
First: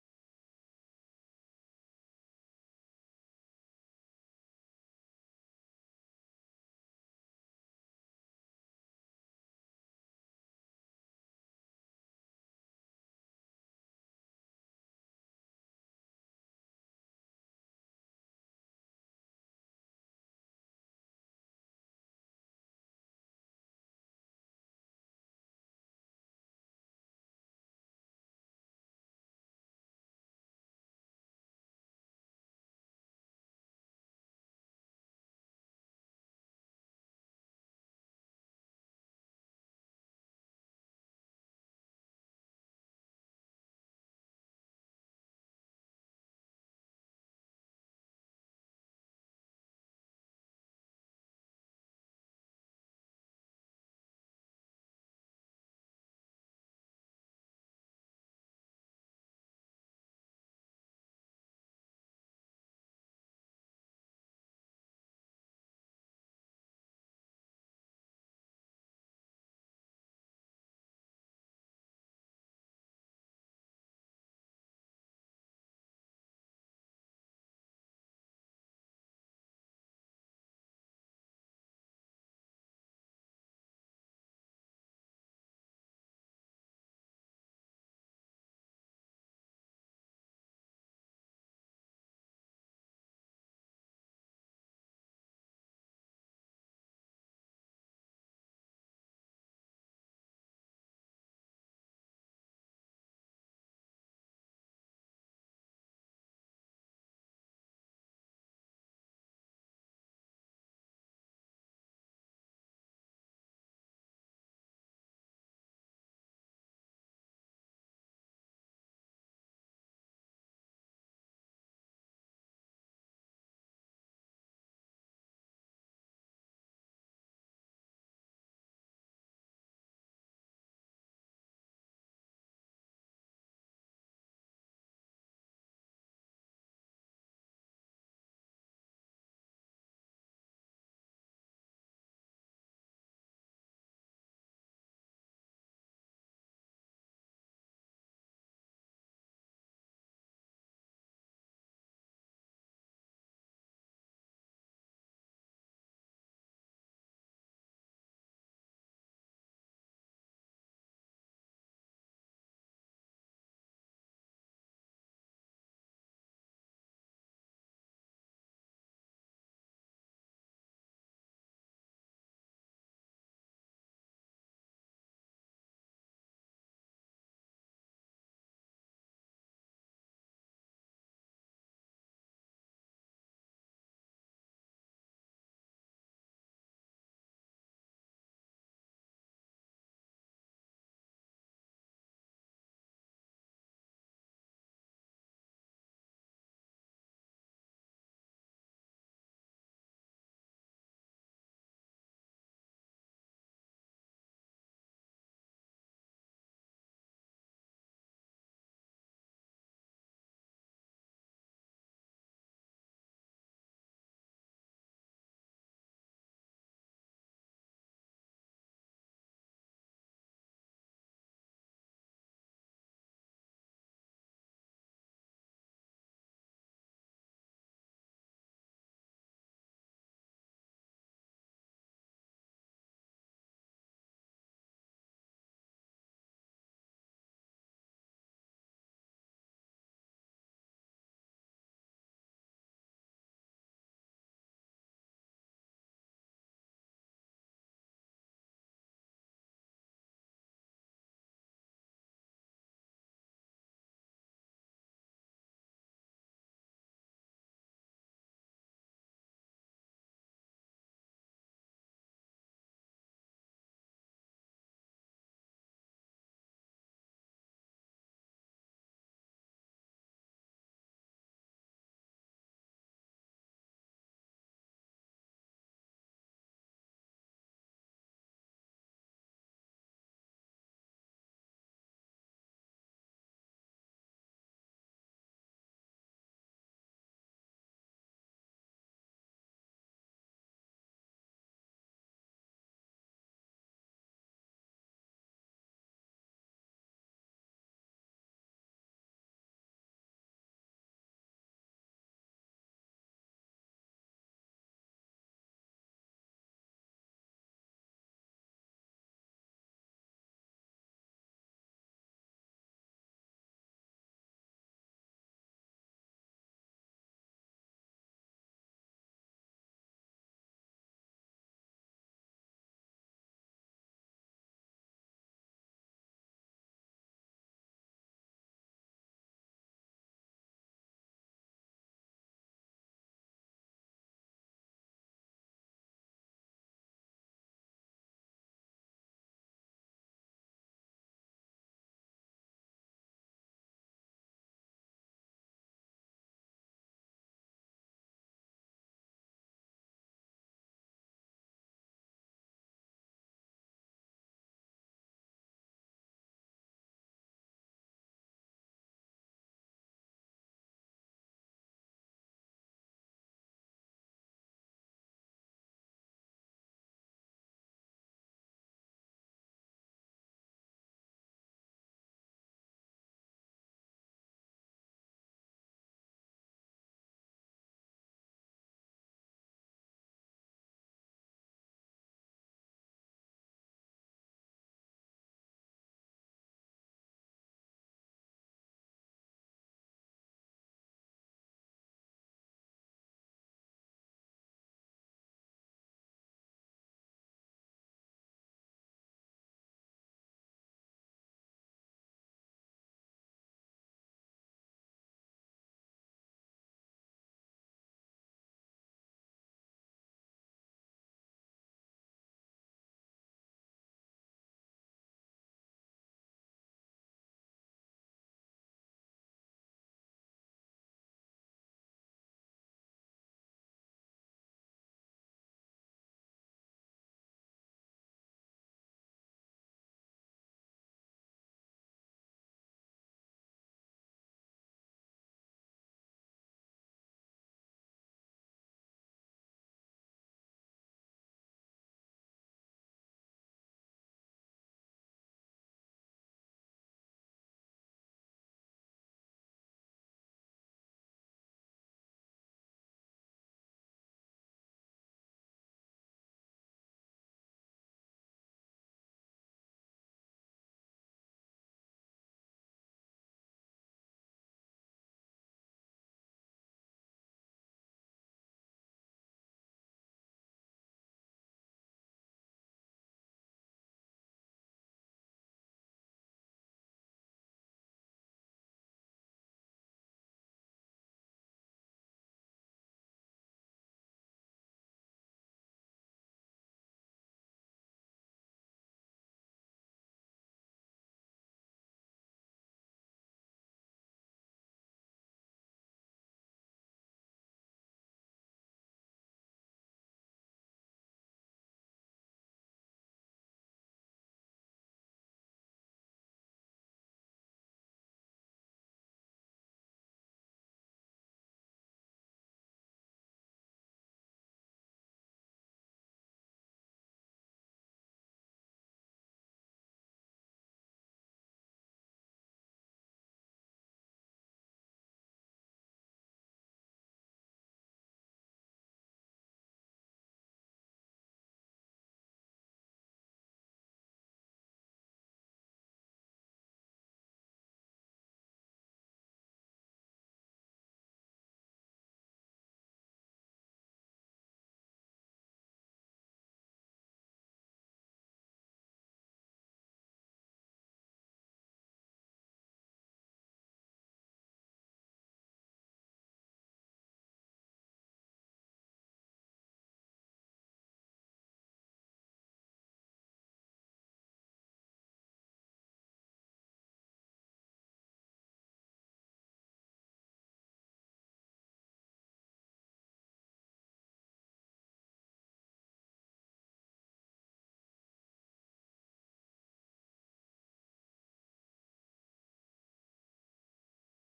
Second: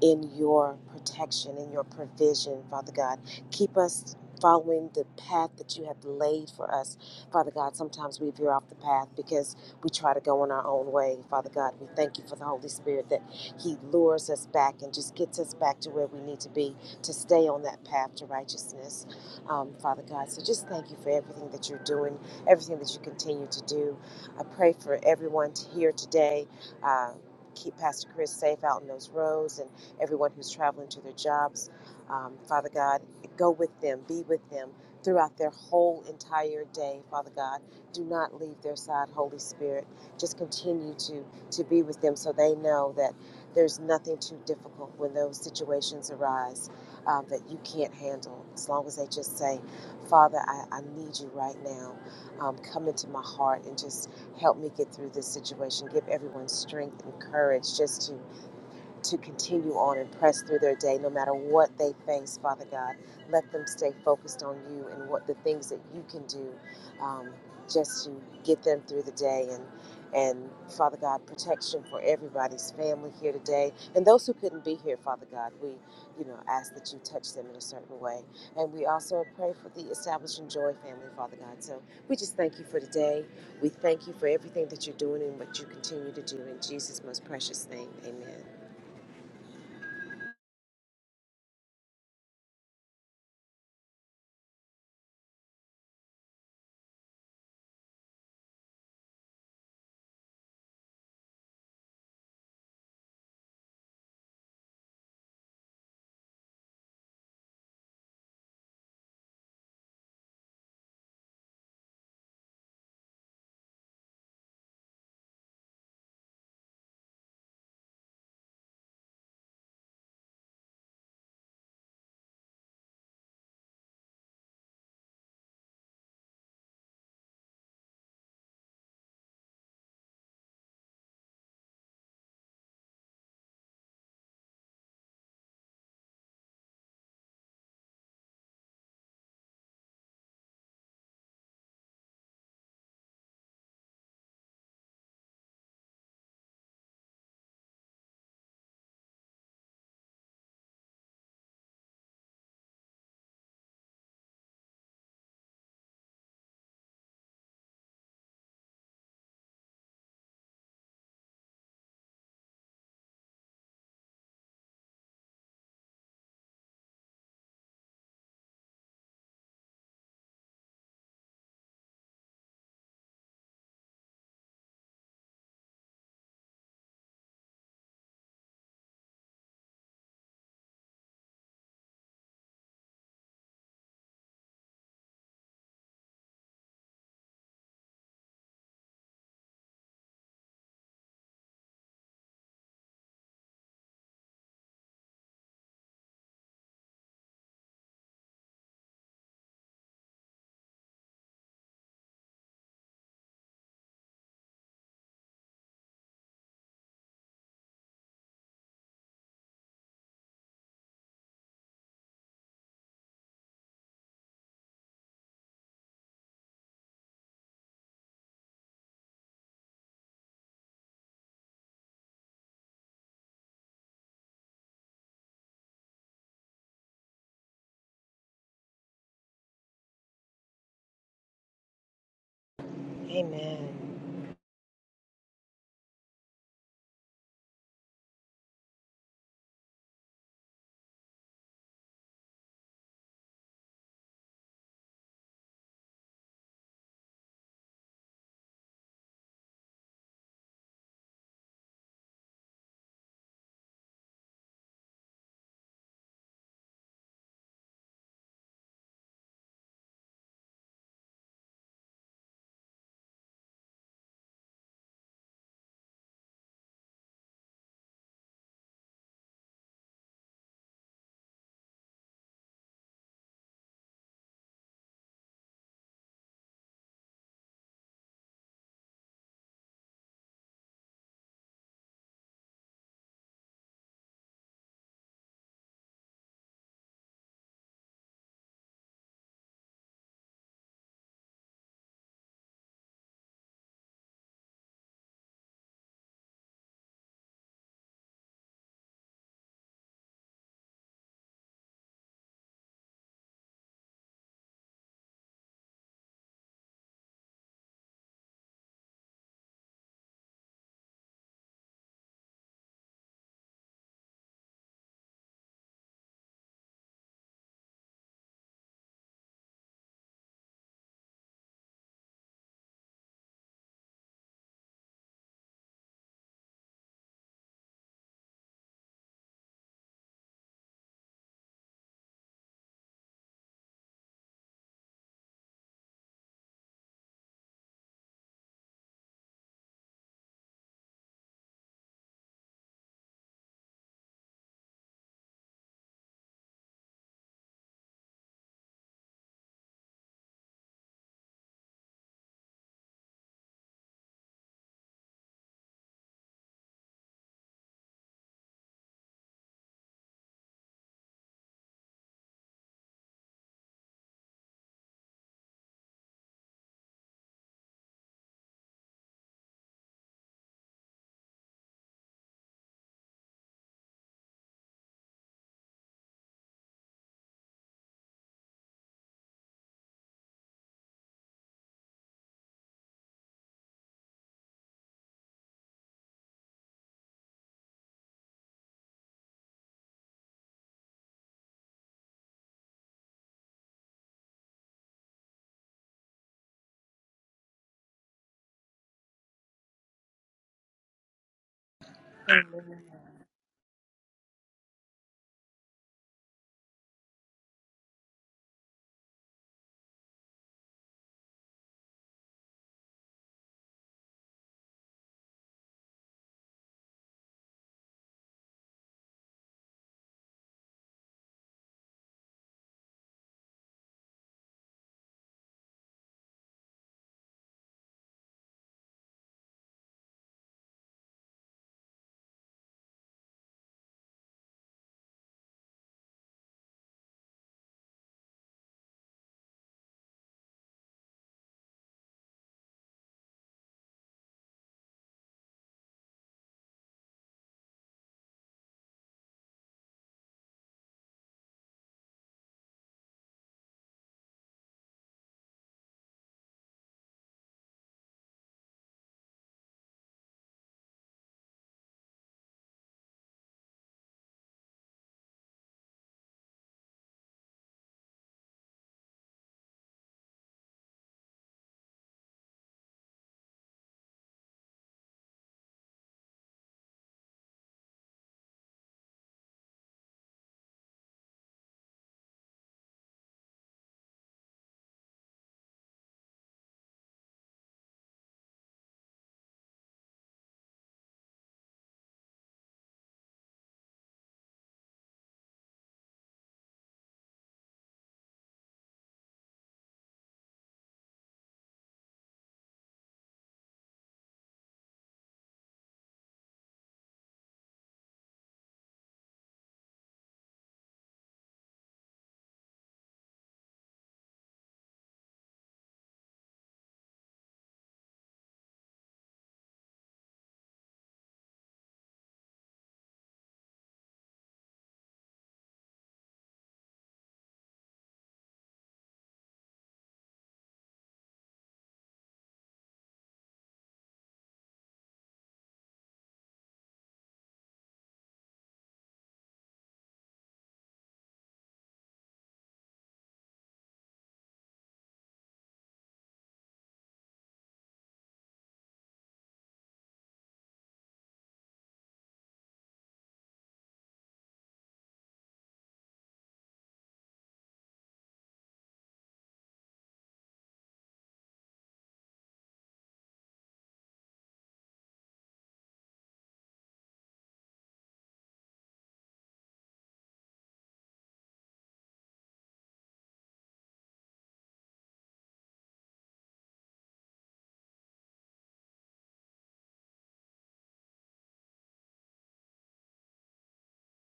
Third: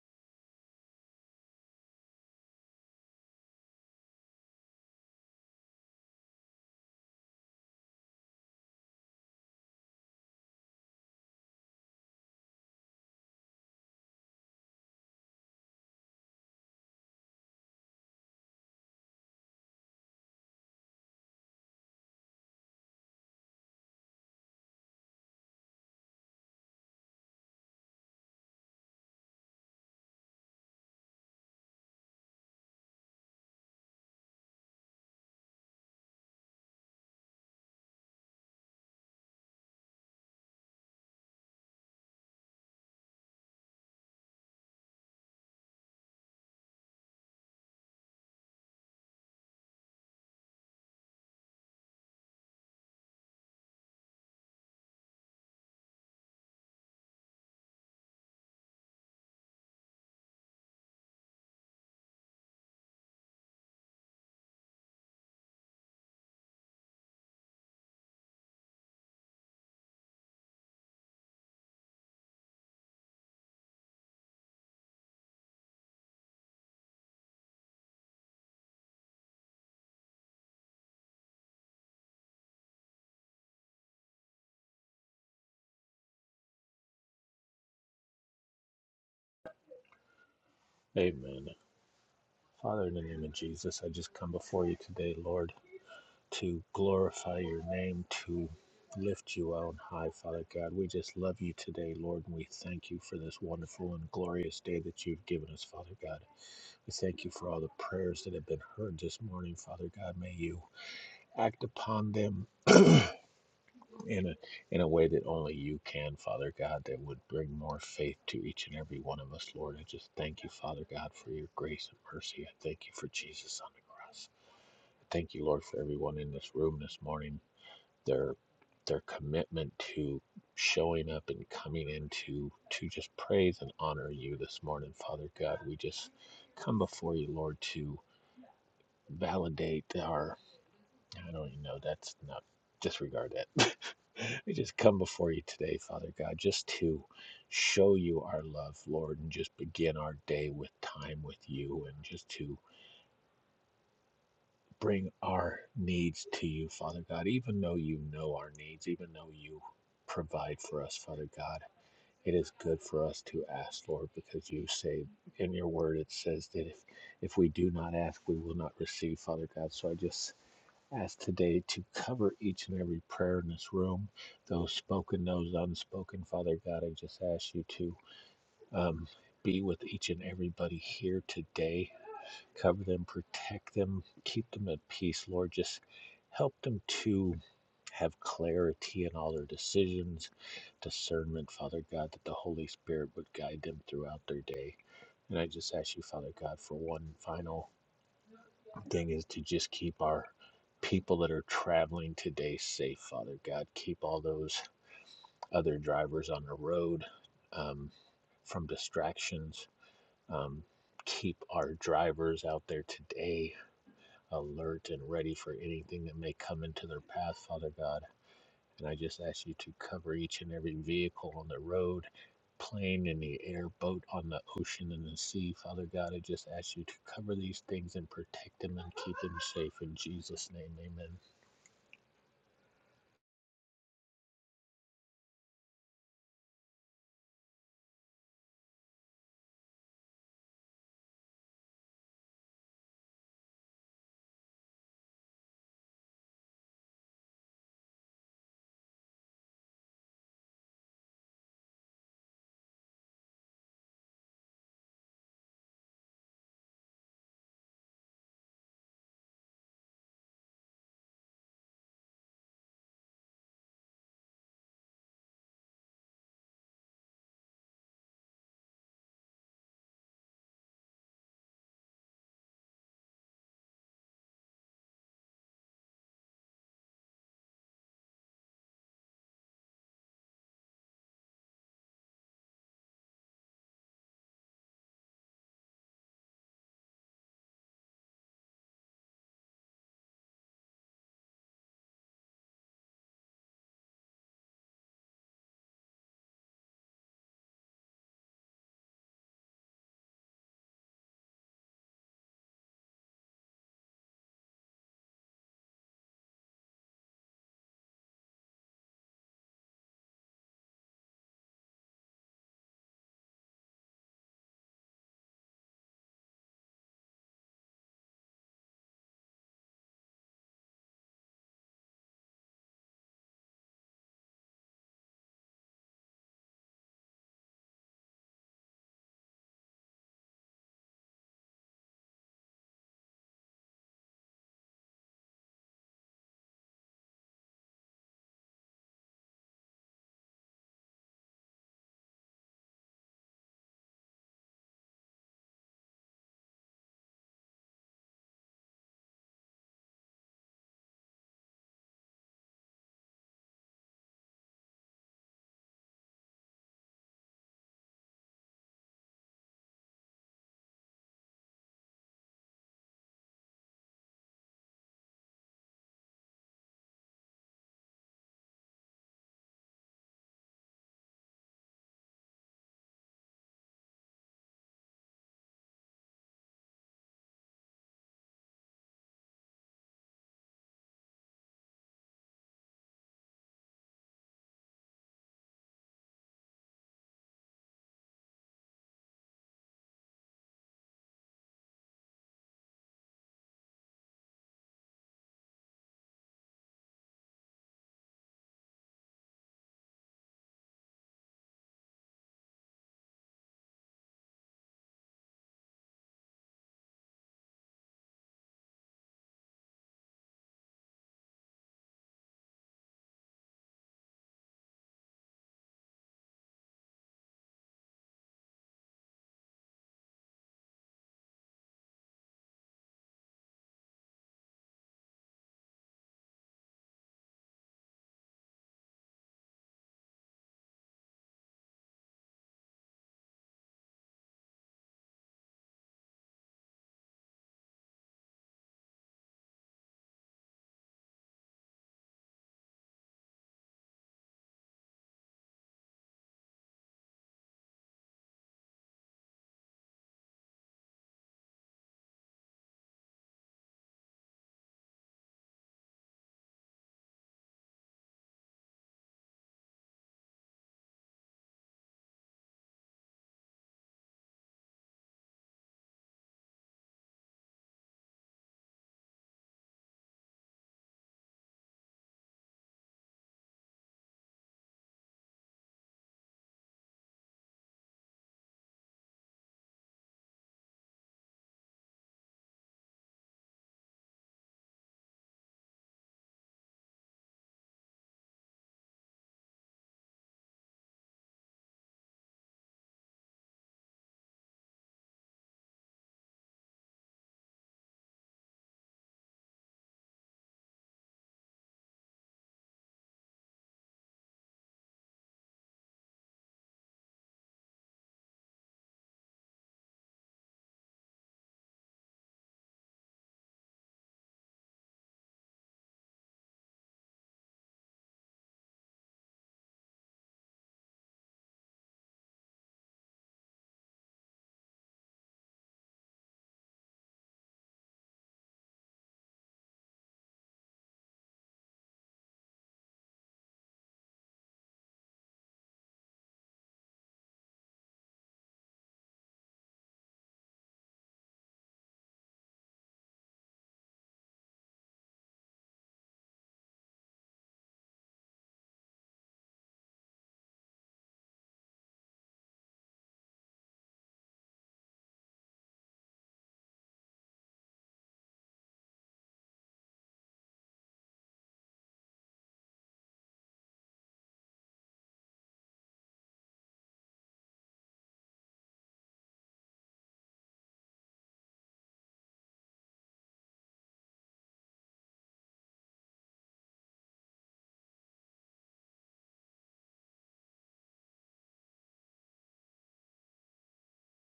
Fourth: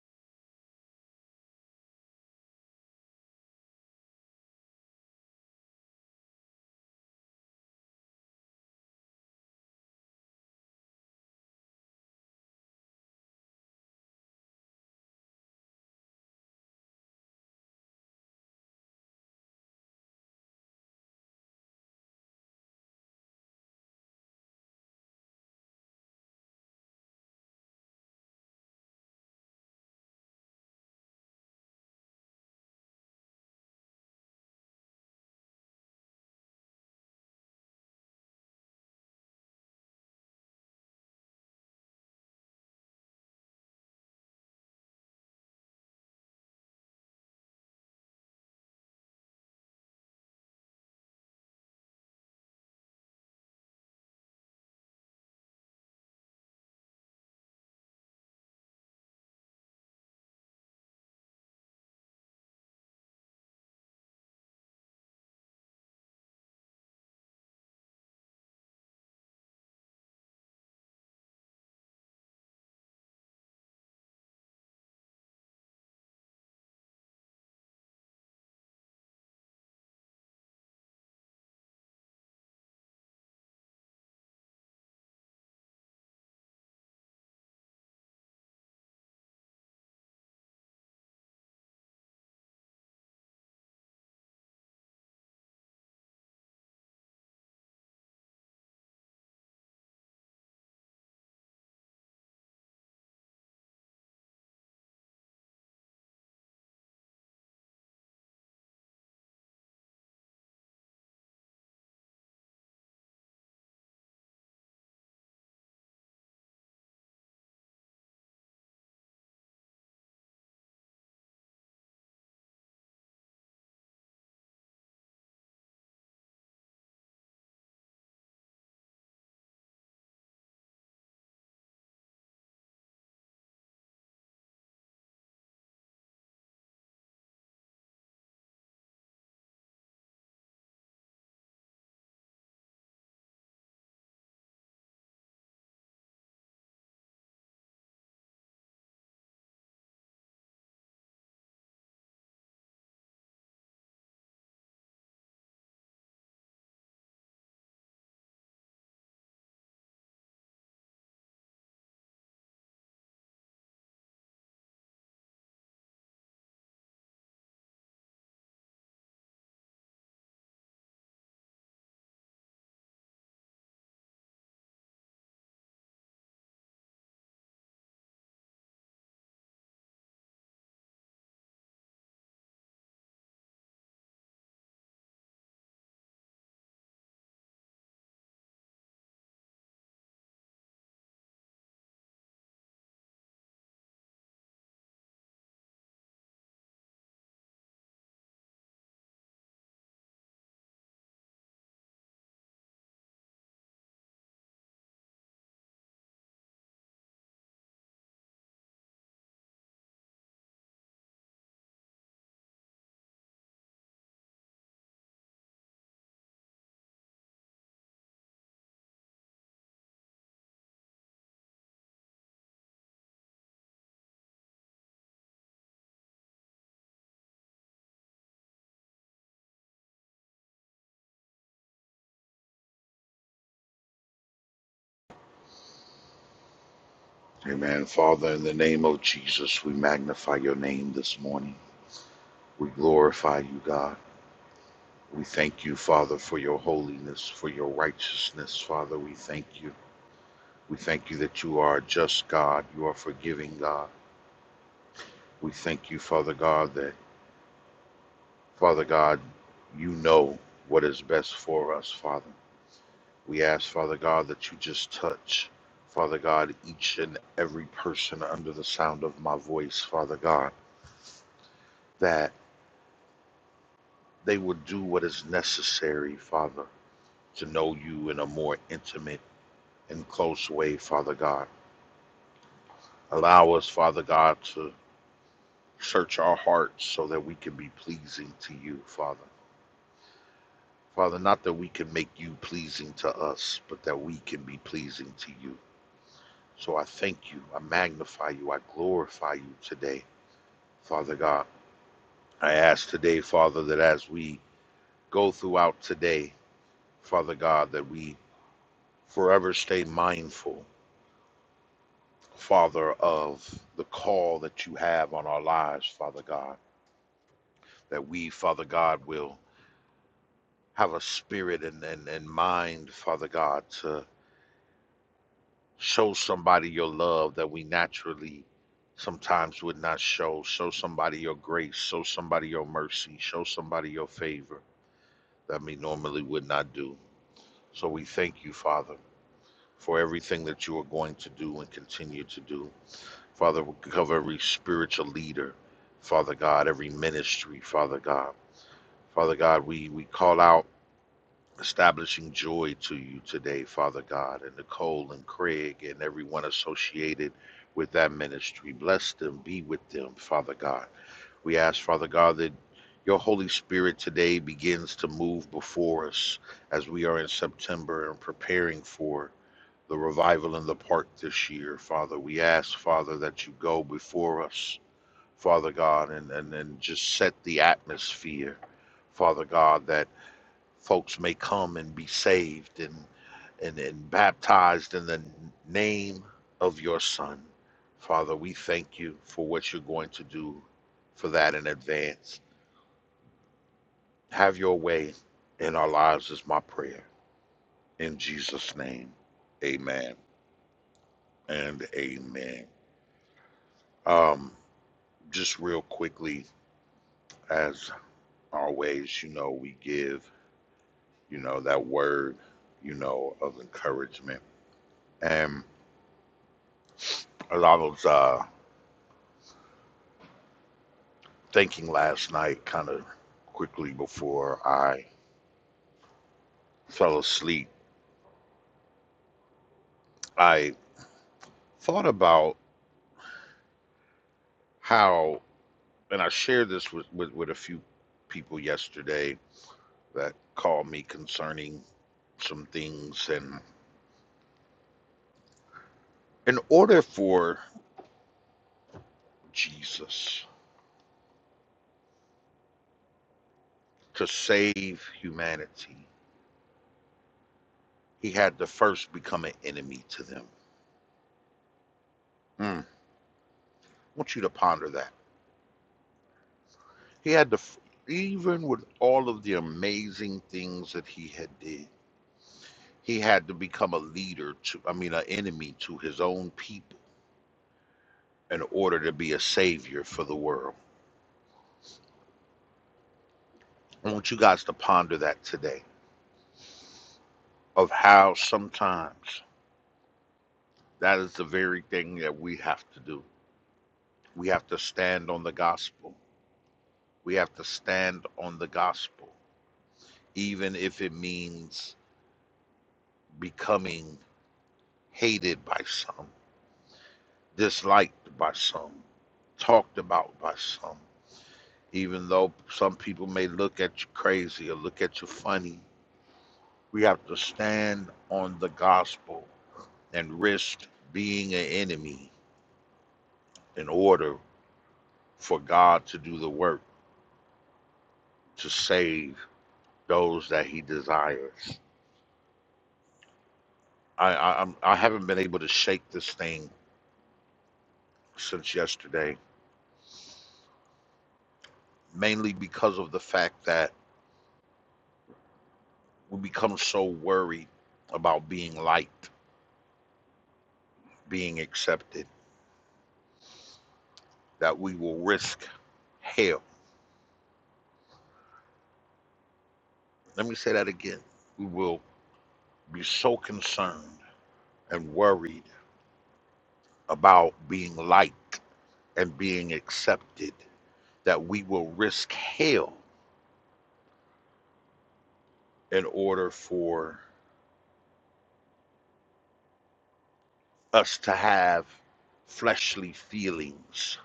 Speaker 3: in your protection, in your provision, Father God. Keep us following the path that you have laid for us, Father God. Sometimes we veer off the path because we try to go in our own way, Father God. We thank you for the Holy Spirit that He lures us back and just gets us back to where we need to be to stay on that path to righteousness, um, Father God. So just thank you for everything that you're doing, everything that you continue to do. I pray for everyone to here today. Uh, keep Pastor Chris safe out in those roads and everyone who's traveling to their jobs. Um, Father God, go with them, be with them throughout their whole entire day, Father God. Do not leave their side, Holy Spirit. Just continue to, to be with them so they know that there's nothing too difficult when those situations arise um, that you can't handle. As long as they just say, Father, I, I need you right now. Um, come into my heart and just help me get through this situation. Give everyone strength and courage just to to continue on and press through their day no matter what they face, Father God. Let them stay focused on you and what the things that you can do um, just to get them through the day and and Father God, protection for everybody's family here today. And those who couldn't be here, Father God, we, you know, ask that you touch them in a certain way. And we also pray for the Establishing Joy family, Father God. So we just thank you for today. We thank you for everything that you're doing and what you continue to do. In Jesus' most precious name, amen.
Speaker 1: Amen. Father, in the name of Jesus, I just come before you today, Lord, to glorify your name, to lift you on high, Father God. We just love you today, Lord, and we thank you for this wonderful and glorious day that you've given us, Father God. We thank you for all the prayers that have been heard this morning, Father God. May you act upon them in a in a way that only you can, Father God, that would bring more faith to each and every one of us, Lord. I just thank you, Father God, for your grace and mercy. I thank you for Jesus on the cross. I thank you, Lord, for everyone in this room this morning. Their their commitment to showing up and coming in to to just praise and honor you this morning, Father God. We just come before you, Lord, to validate our I don't even know that's not disregard that. we just come before you today, Father God, just to show you our love, Lord, and just begin our day with time with you and just to bring our needs to you, Father God, even though you know our needs, even though you provide for us, Father God. It is good for us to ask, Lord, because you say in your word it says that if if we do not ask, we will not receive, Father God. So I just ask today to cover each and every prayer in this room, those spoken, those unspoken. Father God, I just ask you to um, be with each and everybody here today. Cover them, protect them, keep them at peace, Lord. Just help them to have clarity in all their decisions, discernment, Father God, that the Holy Spirit would guide them throughout their day. And I just ask you, Father God, for one final thing is to just keep our people that are traveling today safe, Father God. Keep all those other drivers on the road um, from distractions. Um, keep our drivers out there today alert and ready for anything that may come into their path, Father God. And I just ask you to cover each and every vehicle on the road, plane in the air, boat on the ocean and the sea. Father God, I just ask you to cover these things and protect them and keep them safe. In Jesus' name, amen.
Speaker 3: Amen.
Speaker 2: Amen. Father, in the name of Jesus, we magnify your name this morning. We glorify you, God. We thank you, Father, for your holiness, for your righteousness, Father. We thank you. We thank you that you are a just God. You are forgiving God. We thank you, Father God, that, Father God, you know what is best for us, Father. We ask, Father God, that you just touch, Father God, each and every person under the sound of my voice, Father God, that they would do what is necessary, Father, to know you in a more intimate and close way, Father God. Allow us, Father God, to search our hearts so that we can be pleasing to you, Father. Father, not that we can make you pleasing to us, but that we can be pleasing to you. So I thank you. I magnify you. I glorify you today, Father God. I ask today, Father, that as we go throughout today, Father God, that we forever stay mindful, Father, of the call that you have on our lives, Father God. That we, Father God, will have a spirit and, and, and mind, Father God, to. show somebody your love that we naturally sometimes would not show. Show somebody your grace. Show somebody your mercy. Show somebody your favor that we normally would not do. So we thank you, Father, for everything that you are going to do and continue to do. Father, we cover every spiritual leader, Father God, every ministry, Father God. Father God, we, we call out establishing joy to you today, Father God, and Nicole and Craig and everyone associated with that ministry. Bless them, be with them, Father God. We ask, Father God, that your Holy Spirit today begins to move before us as we are in September and preparing for the revival in the park this year, Father. We ask, Father, that you go before us, Father God, and, and, and just set the atmosphere, Father God, that folks may come and be saved and and, and baptized in the name of your son. Father, we thank you for what you're going to do for that in advance. Have your way in our lives is my prayer. In Jesus' name. Amen and amen. Um, just real quickly, as always, you know, we give, you know, that word, you know, of encouragement. And a lot of uh thinking last night, kind of quickly before I fell asleep, I thought about how, and I shared this with, with, with a few people yesterday that called me concerning some things. And in order for Jesus to save humanity, he had to first become an enemy to them. Mm. I want you to ponder that. He had to, even with all of the amazing things that he had did, He had to become a leader to, I mean, an enemy to his own people in order to be a savior for the world. I want you guys to ponder that today of how sometimes that is the very thing that we have to do. We have to stand on the gospel. We have to stand on the gospel, even if it means becoming hated by some, disliked by some, talked about by some. even though some people may look at you crazy or look at you funny, we have to stand on the gospel and risk being an enemy in order for God to do the work to save those that He desires. I I, I'm, I haven't been able to shake this thing since yesterday, mainly because of the fact that we become so worried about being liked, being accepted, that we will risk hell Let me say that again. We will be so concerned and worried about being liked and being accepted that we will risk hell in order for us to have fleshly feelings,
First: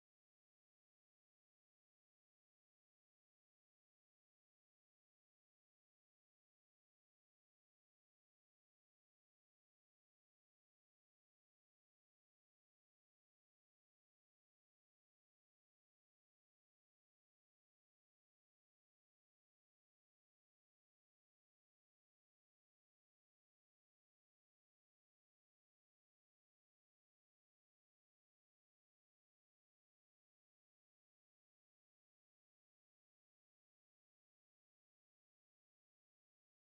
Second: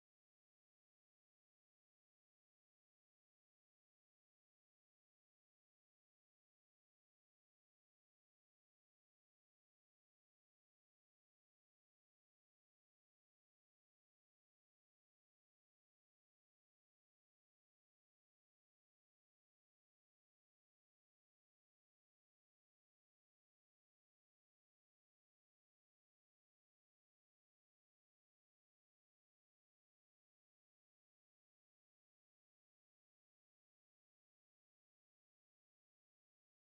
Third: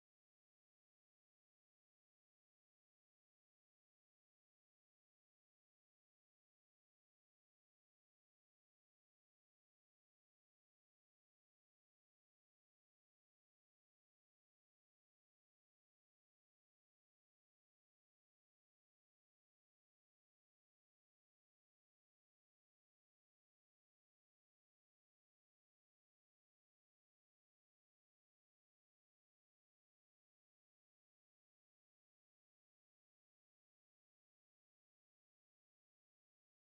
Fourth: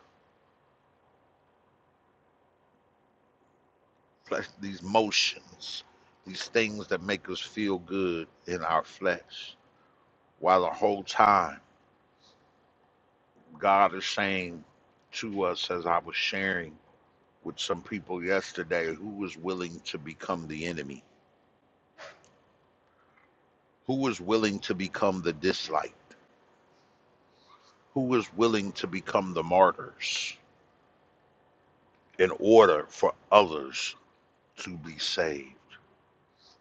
Speaker 2: flesh, these motions, these things that make us feel good in our flesh. While the whole time, God is saying to us, as I was sharing with some people yesterday, who is willing to become the enemy? Who was willing to become the disliked? Who was willing to become the martyrs in order for others to be saved?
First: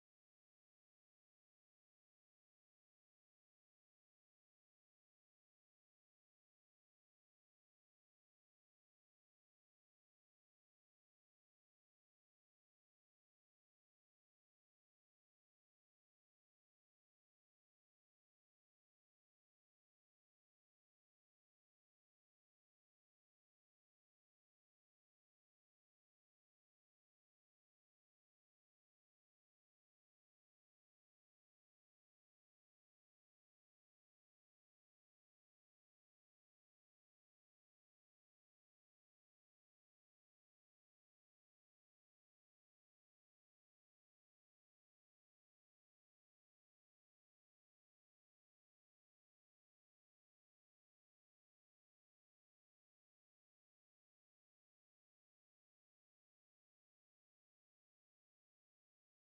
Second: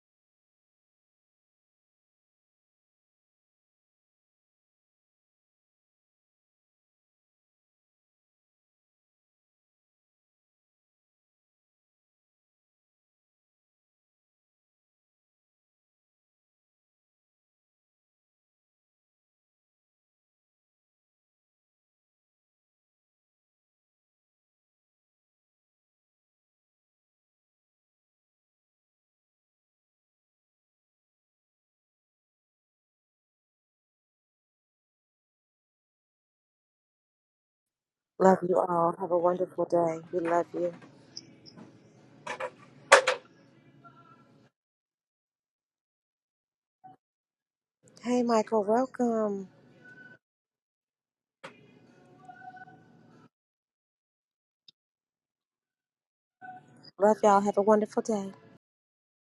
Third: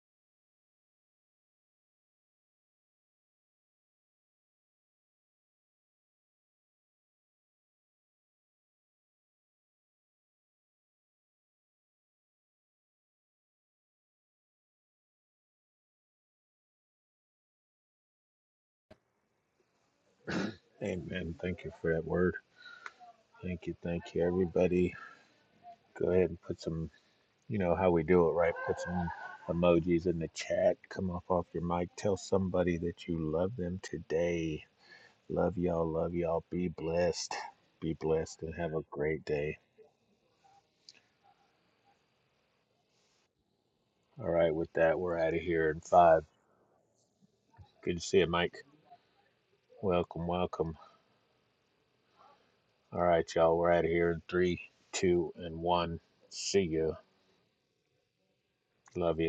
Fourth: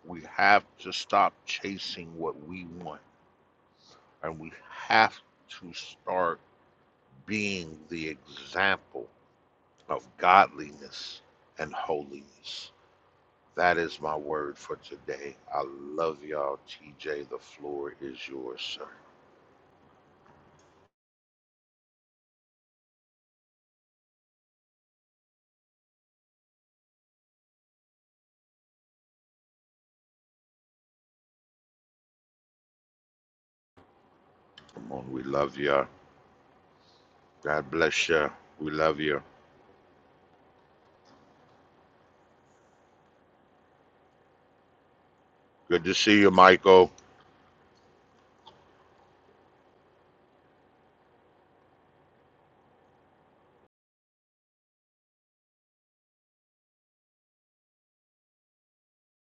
Speaker 2: We have to stop chasing what we want and we have to start being the example of godliness and holiness. That is my word for today. I love y'all. TJ, the floor is yours, sir.
Speaker 1: Amen. Thank you for that word. Thank you. Thank you, everybody. Go ahead and put some, you know how we do it, right? Put some emojis in the chat. Come up off your mic. Tell somebody that you love them today.
Speaker 2: Come on, we love
Speaker 1: Love
Speaker 2: you. all
Speaker 1: y'all. Love y'all. Be blessed.
Speaker 2: God
Speaker 1: Be
Speaker 2: bless you.
Speaker 3: Love
Speaker 1: blessed and
Speaker 3: you
Speaker 2: We
Speaker 1: have a
Speaker 3: all.
Speaker 2: love
Speaker 3: Have
Speaker 2: you.
Speaker 3: a
Speaker 1: great day.
Speaker 3: wonderful day. We love you.
Speaker 1: All right, with that, we're out of here in
Speaker 2: Good to see
Speaker 1: five.
Speaker 2: you, Michael.
Speaker 1: Good to see
Speaker 3: Hey,
Speaker 1: you, Mike.
Speaker 3: Michael, welcome.
Speaker 1: Welcome, welcome. All right, y'all, we're out of here in three, two, and one. See you.
Speaker 3: Love y'all. Have a wonderful day.
Speaker 1: Love you.